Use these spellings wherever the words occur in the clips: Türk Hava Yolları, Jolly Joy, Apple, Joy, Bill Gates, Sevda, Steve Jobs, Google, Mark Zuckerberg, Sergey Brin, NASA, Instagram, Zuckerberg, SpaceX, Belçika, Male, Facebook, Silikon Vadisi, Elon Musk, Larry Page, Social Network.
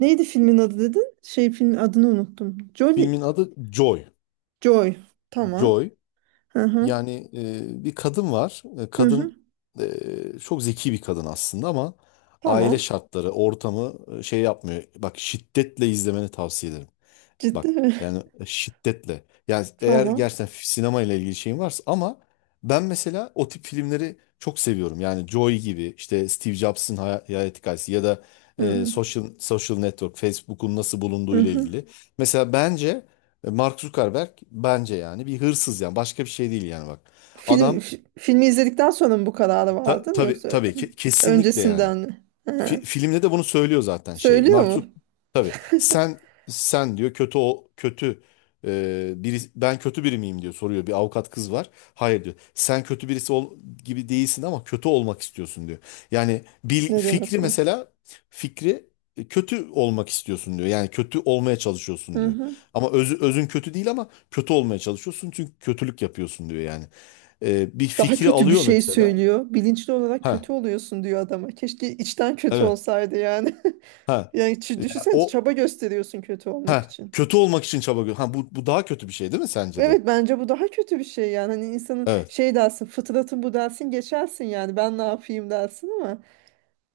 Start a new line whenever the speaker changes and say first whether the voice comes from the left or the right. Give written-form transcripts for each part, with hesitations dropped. right: Neydi filmin adı dedin? Şey, filmin adını unuttum. Jolly
left: Filmin adı Joy.
right: Joy. Tamam.
left: Joy.
right: Hı hı.
left: Yani bir kadın var.
right: Hı hı.
left: Kadın çok zeki bir kadın aslında ama aile
right: Tamam.
left: şartları, ortamı şey yapmıyor. Bak, şiddetle izlemeni tavsiye ederim.
right: Ciddi
left: Bak,
right: mi?
left: yani şiddetle. Yani eğer
right: Tamam.
left: gerçekten sinema ile ilgili şeyin varsa, ama ben mesela o tip filmleri çok seviyorum. Yani Joy gibi işte Steve Jobs'ın hayat hikayesi ya da
right: Hı
left: Social Network, Facebook'un nasıl
right: hı.
left: bulunduğu ile
right: Hı.
left: ilgili. Mesela bence Mark Zuckerberg bence yani bir hırsız, yani başka bir şey değil yani, bak.
right: Film
left: Adam
right: filmi izledikten sonra mı bu kararı
left: ta-
right: vardın
left: tabii
right: yoksa
left: tabii ki kesinlikle yani.
right: öncesinden mi? Hı.
left: Filmde de bunu söylüyor zaten, şey.
right: Söylüyor
left: Mark Zuck-
right: mu?
left: tabii sen diyor, kötü, o kötü, biri, ben kötü biri miyim diyor, soruyor. Bir avukat kız var. Hayır diyor. Sen kötü birisi ol, gibi değilsin ama kötü olmak istiyorsun diyor. Yani
right: Ne demek
left: fikri,
right: o?
left: mesela fikri, kötü olmak istiyorsun diyor. Yani kötü olmaya çalışıyorsun
right: Hı
left: diyor.
right: hı.
left: Ama özün kötü değil ama kötü olmaya çalışıyorsun çünkü kötülük yapıyorsun diyor yani. Bir
right: Daha
left: fikri
right: kötü bir
left: alıyor
right: şey
left: mesela.
right: söylüyor. Bilinçli olarak
left: Ha,
right: kötü oluyorsun diyor adama. Keşke içten kötü
left: evet.
right: olsaydı yani.
left: Ha.
right: Yani düşünsene,
left: O
right: çaba gösteriyorsun kötü olmak
left: Ha,
right: için.
left: kötü olmak için çaba gö- Ha, bu daha kötü bir şey değil mi sence de?
right: Evet, bence bu daha kötü bir şey yani, hani insanın
left: Evet.
right: şey dersin, fıtratın bu dersin, geçersin yani, ben ne yapayım dersin ama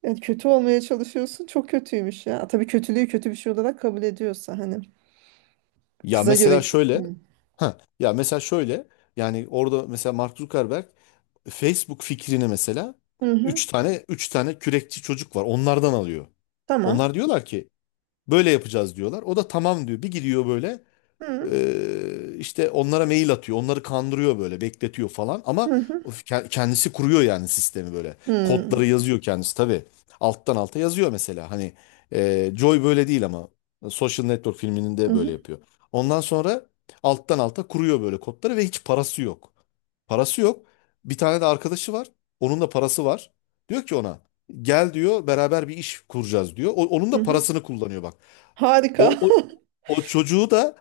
right: yani kötü olmaya çalışıyorsun, çok kötüymüş ya. Tabii kötülüğü kötü bir şey olarak kabul ediyorsa hani,
left: Ya
right: kıza
left: mesela
right: göre.
left: şöyle
right: Hı
left: ha ya mesela şöyle, yani orada mesela Mark Zuckerberg Facebook fikrini, mesela
right: hı. Hı.
left: üç tane kürekçi çocuk var. Onlardan alıyor. Onlar
right: Tamam.
left: diyorlar ki, böyle yapacağız diyorlar. O da tamam diyor. Bir gidiyor böyle.
right: Hı
left: İşte onlara mail atıyor. Onları kandırıyor böyle, bekletiyor falan ama
right: hı hı.
left: o kendisi kuruyor yani sistemi böyle.
right: Hı
left: Kodları yazıyor kendisi tabii. Alttan alta yazıyor mesela. Hani Joy böyle değil ama Social Network filminin
right: hı
left: de böyle
right: hı.
left: yapıyor. Ondan sonra alttan alta kuruyor böyle kodları ve hiç parası yok. Parası yok. Bir tane de arkadaşı var. Onun da parası var. Diyor ki ona, gel diyor, beraber bir iş kuracağız diyor. Onun
right: Hı.
left: da
right: Hı.
left: parasını kullanıyor, bak.
right: Harika.
left: O, o, o çocuğu da,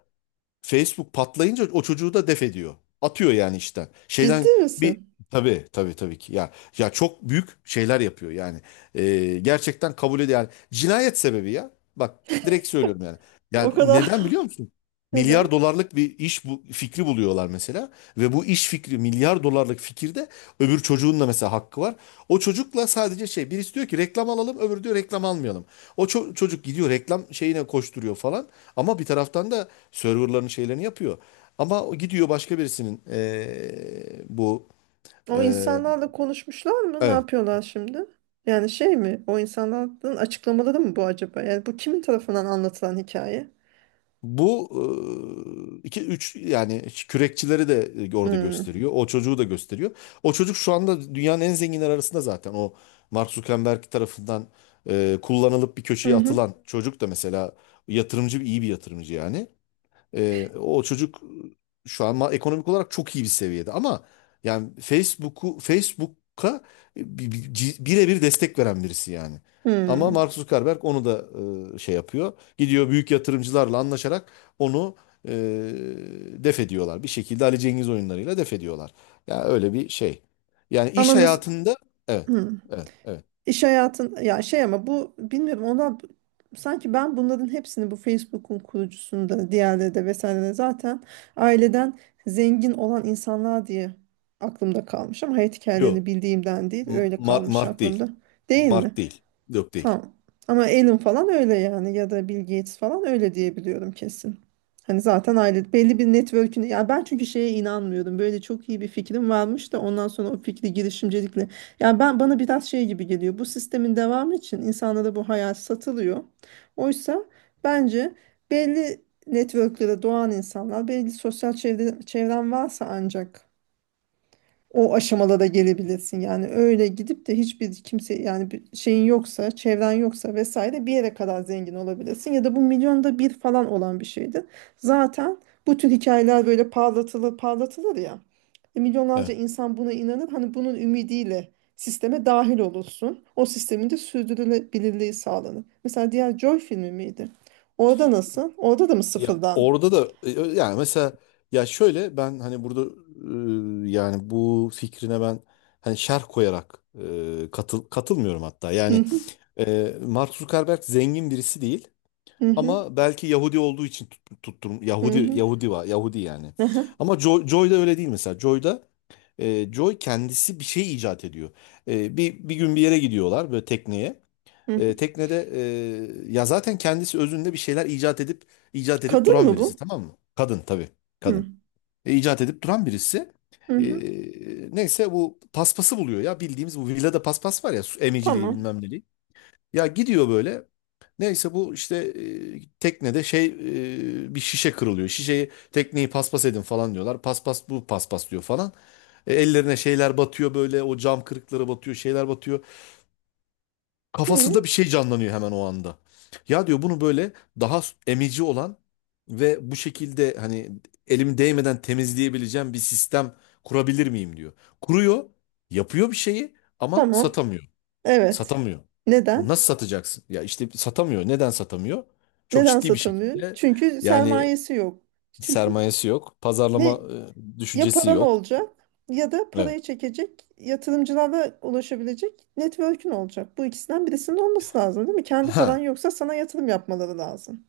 left: Facebook patlayınca, o çocuğu da def ediyor. Atıyor yani işten.
right: Ciddi
left: Şeyden bir
right: misin?
left: tabii tabii tabii ki ya çok büyük şeyler yapıyor yani. Gerçekten kabul ediyor yani. Cinayet sebebi ya. Bak, direkt söylüyorum yani.
right: O
left: Yani
right: kadar.
left: neden biliyor musun? Milyar
right: Neden?
left: dolarlık bir iş bu, fikri buluyorlar mesela ve bu iş fikri milyar dolarlık fikirde, öbür çocuğun da mesela hakkı var. O çocukla sadece şey, birisi diyor ki reklam alalım, öbürü diyor reklam almayalım. O çocuk gidiyor reklam şeyine koşturuyor falan. Ama bir taraftan da serverların şeylerini yapıyor. Ama o gidiyor başka birisinin bu
right: O
left: eee,
right: insanlarla konuşmuşlar mı? Ne
left: evet,
right: yapıyorlar şimdi? Yani şey mi? O insanların açıklamaları mı bu acaba? Yani bu kimin tarafından anlatılan hikaye?
left: bu iki üç yani kürekçileri de orada
right: Hmm.
left: gösteriyor. O çocuğu da gösteriyor. O çocuk şu anda dünyanın en zenginler arasında zaten. O, Mark Zuckerberg tarafından kullanılıp bir
right: Hı
left: köşeye
right: hı.
left: atılan çocuk da mesela, yatırımcı, iyi bir yatırımcı yani. O çocuk şu an ekonomik olarak çok iyi bir seviyede ama yani Facebook'a birebir destek veren birisi yani. Ama
right: Hmm.
left: Mark Zuckerberg onu da şey yapıyor. Gidiyor büyük yatırımcılarla anlaşarak onu e, def ediyorlar. Bir şekilde Ali Cengiz oyunlarıyla def ediyorlar. Ya öyle bir şey. Yani
right: Ama
left: iş
right: mesela
left: hayatında, evet. Evet, evet.
right: iş hayatın ya şey, ama bu bilmiyorum, ona sanki ben bunların hepsini, bu Facebook'un kurucusunda diğerleri de vesaire de zaten aileden zengin olan insanlar diye aklımda kalmış, ama hayat hikayelerini
left: Yok.
right: bildiğimden değil, öyle kalmış
left: Mark değil.
right: aklımda. Değil mi?
left: Mark değil. Yok değil.
right: Tamam. Ama Alan falan öyle yani, ya da Bill Gates falan öyle diye biliyorum kesin. Hani zaten aile belli bir network'ün, ya ben çünkü şeye inanmıyordum. Böyle çok iyi bir fikrim varmış da ondan sonra o fikri girişimcilikle. Ya ben, bana biraz şey gibi geliyor. Bu sistemin devamı için insanlara bu hayal satılıyor. Oysa bence belli network'lere doğan insanlar, belli sosyal çevre, çevren varsa ancak o aşamada da gelebilirsin. Yani öyle gidip de hiçbir kimse yani, bir şeyin yoksa, çevren yoksa vesaire, bir yere kadar zengin olabilirsin. Ya da bu milyonda bir falan olan bir şeydi. Zaten bu tür hikayeler böyle parlatılır parlatılır ya. Milyonlarca
left: Evet.
right: insan buna inanır. Hani bunun ümidiyle sisteme dahil olursun. O sistemin de sürdürülebilirliği sağlanır. Mesela diğer Joy filmi miydi? Orada nasıl? Orada da mı
left: Ya
right: sıfırdan?
left: orada da yani mesela, ya şöyle, ben hani burada yani bu fikrine ben hani şerh koyarak katılmıyorum hatta.
right: Hı
left: Yani
right: hı,
left: Mark Zuckerberg zengin birisi değil
right: hı hı,
left: ama belki Yahudi olduğu için tutturum
right: hı
left: Yahudi,
right: hı,
left: Yahudi var, Yahudi yani.
right: hı
left: Ama Joy, Joy da öyle değil mesela. Joy da Joy kendisi bir şey icat ediyor. Bir gün bir yere gidiyorlar böyle, tekneye.
right: hı hı.
left: Teknede ya zaten kendisi özünde bir şeyler icat edip icat edip
right: Kadın
left: duran
right: mı
left: birisi,
right: bu?
left: tamam mı? Kadın tabii,
right: Hı.
left: kadın. İcat edip duran birisi.
right: Hı
left: E,
right: hı.
left: Neyse bu paspası buluyor ya, bildiğimiz bu villada paspas var ya, su emiciliği
right: Tamam.
left: bilmem neliği. Ya gidiyor böyle. Neyse bu işte teknede şey, bir şişe kırılıyor. Şişeyi, tekneyi paspas edin falan diyorlar. Paspas, bu paspas diyor falan. Ellerine şeyler batıyor böyle, o cam kırıkları batıyor, şeyler batıyor.
right: Hı
left: Kafasında
right: hı.
left: bir şey canlanıyor hemen o anda. Ya diyor, bunu böyle daha emici olan ve bu şekilde hani, elim değmeden temizleyebileceğim bir sistem kurabilir miyim diyor. Kuruyor, yapıyor bir şeyi ama
right: Tamam.
left: satamıyor.
right: Evet.
left: Satamıyor. Bu
right: Neden?
left: nasıl satacaksın? Ya işte satamıyor. Neden satamıyor? Çok
right: Neden
left: ciddi bir
right: satamıyor?
left: şekilde
right: Çünkü
left: yani
right: sermayesi yok. Çünkü
left: sermayesi yok, pazarlama
right: ne, ya
left: düşüncesi
right: paran
left: yok.
right: olacak ya da
left: Evet.
right: parayı çekecek yatırımcılara ulaşabilecek network'ün olacak. Bu ikisinden birisinin olması lazım, değil mi? Kendi paran
left: Ha,
right: yoksa sana yatırım yapmaları lazım.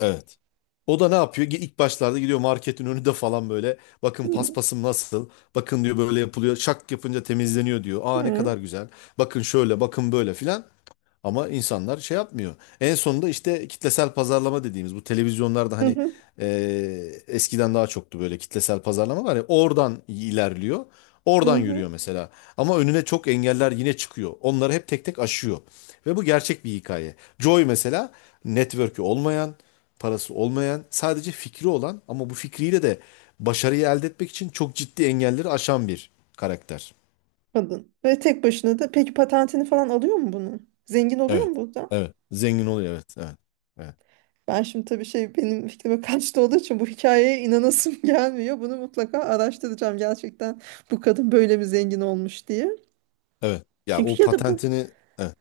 left: evet. O da ne yapıyor? İlk başlarda gidiyor marketin önünde falan böyle. Bakın
right: Hı
left: paspasım nasıl? Bakın diyor, böyle yapılıyor. Şak yapınca temizleniyor diyor. Aa, ne
right: hı.
left: kadar güzel. Bakın şöyle, bakın böyle filan. Ama insanlar şey yapmıyor. En sonunda işte kitlesel pazarlama dediğimiz bu televizyonlarda,
right: Hı
left: hani,
right: hı.
left: e, eskiden daha çoktu böyle, kitlesel pazarlama var ya, oradan ilerliyor.
right: Hı
left: Oradan
right: hı.
left: yürüyor mesela. Ama önüne çok engeller yine çıkıyor. Onları hep tek tek aşıyor. Ve bu gerçek bir hikaye. Joy mesela network'ü olmayan, parası olmayan, sadece fikri olan ama bu fikriyle de başarıyı elde etmek için çok ciddi engelleri aşan bir karakter.
right: Kadın. Ve tek başına da, peki patentini falan alıyor mu bunun? Zengin oluyor
left: Evet.
right: mu burada?
left: Evet. Zengin oluyor. Evet. Evet. Evet.
right: Ben şimdi tabii şey, benim fikrime kaçtı olduğu için bu hikayeye inanasım gelmiyor. Bunu mutlaka araştıracağım gerçekten, bu kadın böyle mi zengin olmuş diye.
left: Evet. Ya o
right: Çünkü ya da bu
left: patentini, evet.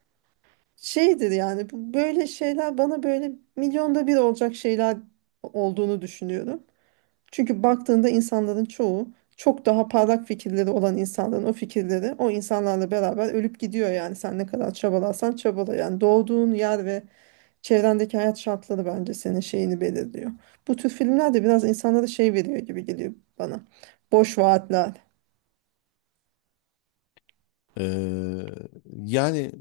right: şeydir yani, bu böyle şeyler bana böyle milyonda bir olacak şeyler olduğunu düşünüyorum. Çünkü baktığında insanların çoğu, çok daha parlak fikirleri olan insanların o fikirleri o insanlarla beraber ölüp gidiyor yani. Sen ne kadar çabalarsan çabala yani, doğduğun yer ve çevrendeki hayat şartları bence senin şeyini belirliyor. Bu tür filmler de biraz insanlara şey veriyor gibi geliyor bana. Boş vaatler.
left: Ee, Yani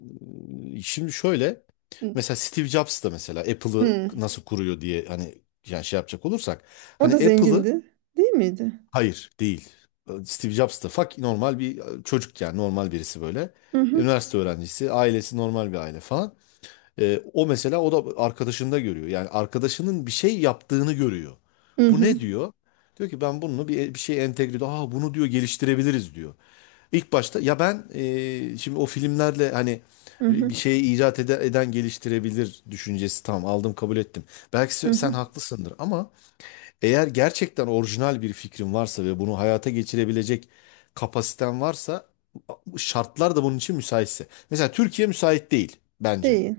left: şimdi şöyle,
right: Hı.
left: mesela Steve Jobs da mesela Apple'ı
right: Hı.
left: nasıl kuruyor diye, hani yani şey yapacak olursak
right: O
left: hani
right: da
left: Apple'ı,
right: zengindi, değil miydi?
left: hayır değil. Steve Jobs da normal bir çocuk, yani normal birisi böyle.
right: Hı hı.
left: Üniversite öğrencisi, ailesi normal bir aile falan. O mesela, o da arkadaşında görüyor. Yani arkadaşının bir şey yaptığını görüyor.
right: Hı
left: Bu ne
right: hı.
left: diyor? Diyor ki, ben bunu bir şey entegre ediyor. Aa, bunu diyor geliştirebiliriz diyor. İlk başta ya ben şimdi o filmlerle, hani
right: Hı
left: bir
right: hı.
left: şeyi eden geliştirebilir düşüncesi, tamam aldım, kabul ettim. Belki
right: Hı
left: sen
right: hı.
left: haklısındır ama eğer gerçekten orijinal bir fikrin varsa ve bunu hayata geçirebilecek kapasiten varsa, şartlar da bunun için müsaitse. Mesela Türkiye müsait değil bence.
right: Değil.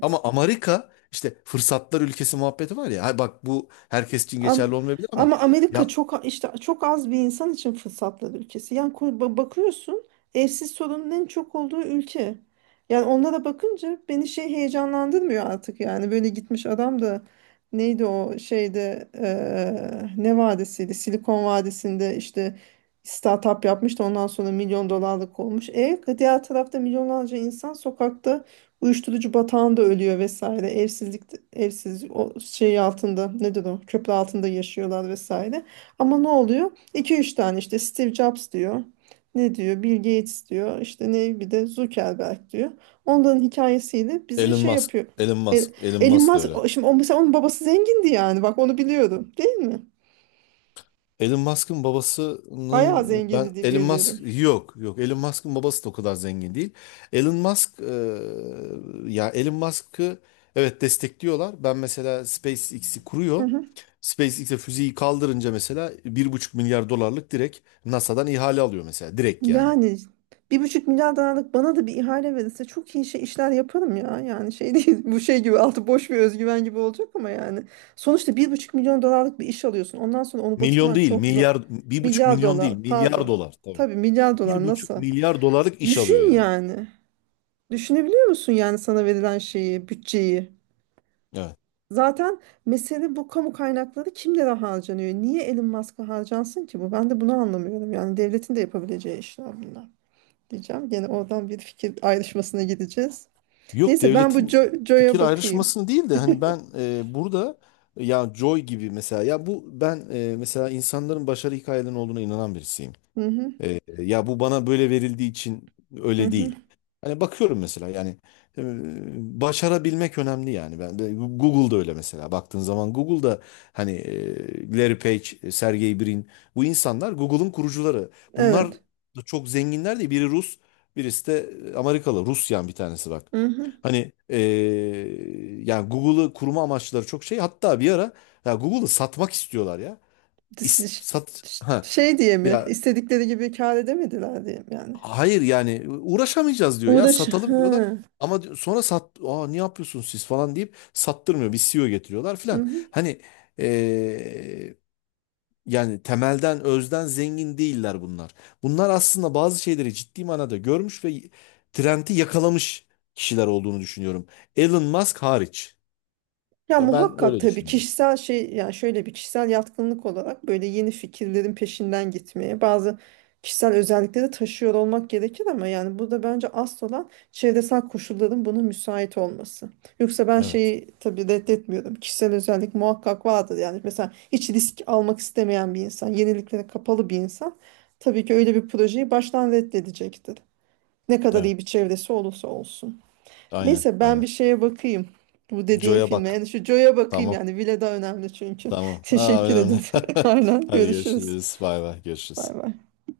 left: Ama Amerika işte fırsatlar ülkesi muhabbeti var ya. Ha, bak, bu herkes için
right: Am
left: geçerli olmayabilir ama
right: Ama Amerika
left: ya
right: çok işte, çok az bir insan için fırsatlar ülkesi. Yani bakıyorsun, evsiz sorunun en çok olduğu ülke. Yani onlara bakınca beni şey heyecanlandırmıyor artık yani, böyle gitmiş adam da neydi o şeyde ne vadisiydi, Silikon Vadisi'nde işte startup yapmış da ondan sonra milyon dolarlık olmuş. E, diğer tarafta milyonlarca insan sokakta uyuşturucu batağında ölüyor vesaire. Evsizlik, evsiz, o şey altında nedir, o köprü altında yaşıyorlar vesaire. Ama ne oluyor? 2 üç tane işte Steve Jobs diyor. Ne diyor? Bill Gates diyor. İşte ne, bir de Zuckerberg diyor. Onların hikayesiyle bizi
left: Elon
right: şey
left: Musk,
right: yapıyor.
left: Elon
right: E,
left: Musk, Elon
right: Elon
left: Musk da
right: Musk
left: öyle.
right: şimdi o, mesela onun babası zengindi yani. Bak, onu biliyorum. Değil mi? Bayağı zengindi diye biliyorum.
left: Elon Musk'ın babası da o kadar zengin değil. Elon Musk ya Elon Musk'ı, evet, destekliyorlar. Ben mesela SpaceX'i
right: Hı
left: kuruyor.
right: hı.
left: SpaceX'e füzeyi kaldırınca mesela 1,5 milyar dolarlık direkt NASA'dan ihale alıyor mesela, direkt yani.
right: Yani 1,5 milyar dolarlık bana da bir ihale verirse çok iyi şey, işler yaparım ya. Yani şey değil bu, şey gibi altı boş bir özgüven gibi olacak ama yani. Sonuçta 1,5 milyon dolarlık bir iş alıyorsun. Ondan sonra onu
left: Milyon
right: batırman
left: değil
right: çok zor.
left: milyar, bir buçuk
right: Milyar
left: milyon değil
right: dolar,
left: milyar
right: pardon.
left: dolar tabii.
right: Tabii milyar
left: Bir
right: dolar,
left: buçuk
right: nasıl?
left: milyar dolarlık iş alıyor
right: Düşün
left: yani.
right: yani. Düşünebiliyor musun yani sana verilen şeyi, bütçeyi?
left: Evet.
right: Zaten mesele bu, kamu kaynakları kimlere harcanıyor? Niye Elon Musk'a harcansın ki bu? Ben de bunu anlamıyorum. Yani devletin de yapabileceği işler bunlar diyeceğim. Gene oradan bir fikir ayrışmasına gideceğiz.
left: Yok,
right: Neyse, ben bu
left: devletin fikir
right: Jo'ya bakayım.
left: ayrışmasını değil de, hani ben burada, ya Joy gibi mesela, ya bu ben mesela insanların başarı hikayelerinin olduğuna inanan birisiyim.
right: Hı hı,
left: Ya bu bana böyle verildiği için
right: hı
left: öyle
right: hı.
left: değil. Hani bakıyorum mesela yani e, başarabilmek önemli yani. Ben de Google'da öyle, mesela baktığın zaman Google'da hani Larry Page, Sergey Brin, bu insanlar Google'ın kurucuları. Bunlar
right: Evet.
left: da çok zenginler değil. Biri Rus, birisi de Amerikalı. Rusyan bir tanesi, bak.
right: Hı hı.
left: Hani yani Google'ı kurma amaçları çok şey. Hatta bir ara ya Google'ı satmak istiyorlar ya.
right: Dis-
left: İst-
right: ş-
left: sat ha
right: Şey diye mi?
left: ya
right: İstedikleri gibi kâr edemediler diye mi yani?
left: Hayır yani, uğraşamayacağız diyor, ya
right: Uğraş.
left: satalım diyorlar.
right: Hı.
left: Sonra aa, ne yapıyorsunuz siz falan deyip sattırmıyor. Bir CEO getiriyorlar
right: Hı
left: filan.
right: hı.
left: Hani eee, yani temelden özden zengin değiller bunlar. Bunlar aslında bazı şeyleri ciddi manada görmüş ve trendi yakalamış kişiler olduğunu düşünüyorum. Elon Musk hariç.
right: Ya
left: Ya ben
right: muhakkak
left: öyle
right: tabii
left: düşünüyorum.
right: kişisel şey yani, şöyle bir kişisel yatkınlık olarak böyle yeni fikirlerin peşinden gitmeye bazı kişisel özellikleri taşıyor olmak gerekir, ama yani burada bence asıl olan çevresel koşulların buna müsait olması. Yoksa ben
left: Evet.
right: şeyi tabii reddetmiyorum. Kişisel özellik muhakkak vardır yani, mesela hiç risk almak istemeyen bir insan, yeniliklere kapalı bir insan tabii ki öyle bir projeyi baştan reddedecektir. Ne kadar
left: Evet.
right: iyi bir çevresi olursa olsun.
left: Aynen.
right: Neyse, ben bir
left: Aynen.
right: şeye bakayım. Bu dediğin
left: Joe'ya
right: filme.
left: bak.
right: Yani şu Joe'ya bakayım
left: Tamam.
right: yani. Vile daha önemli çünkü.
left: Tamam. Aa,
right: Teşekkür
left: önemli.
right: ederim. Aynen,
left: Hadi
right: görüşürüz.
left: görüşürüz. Bay bay.
right: Bay
left: Görüşürüz.
right: bay.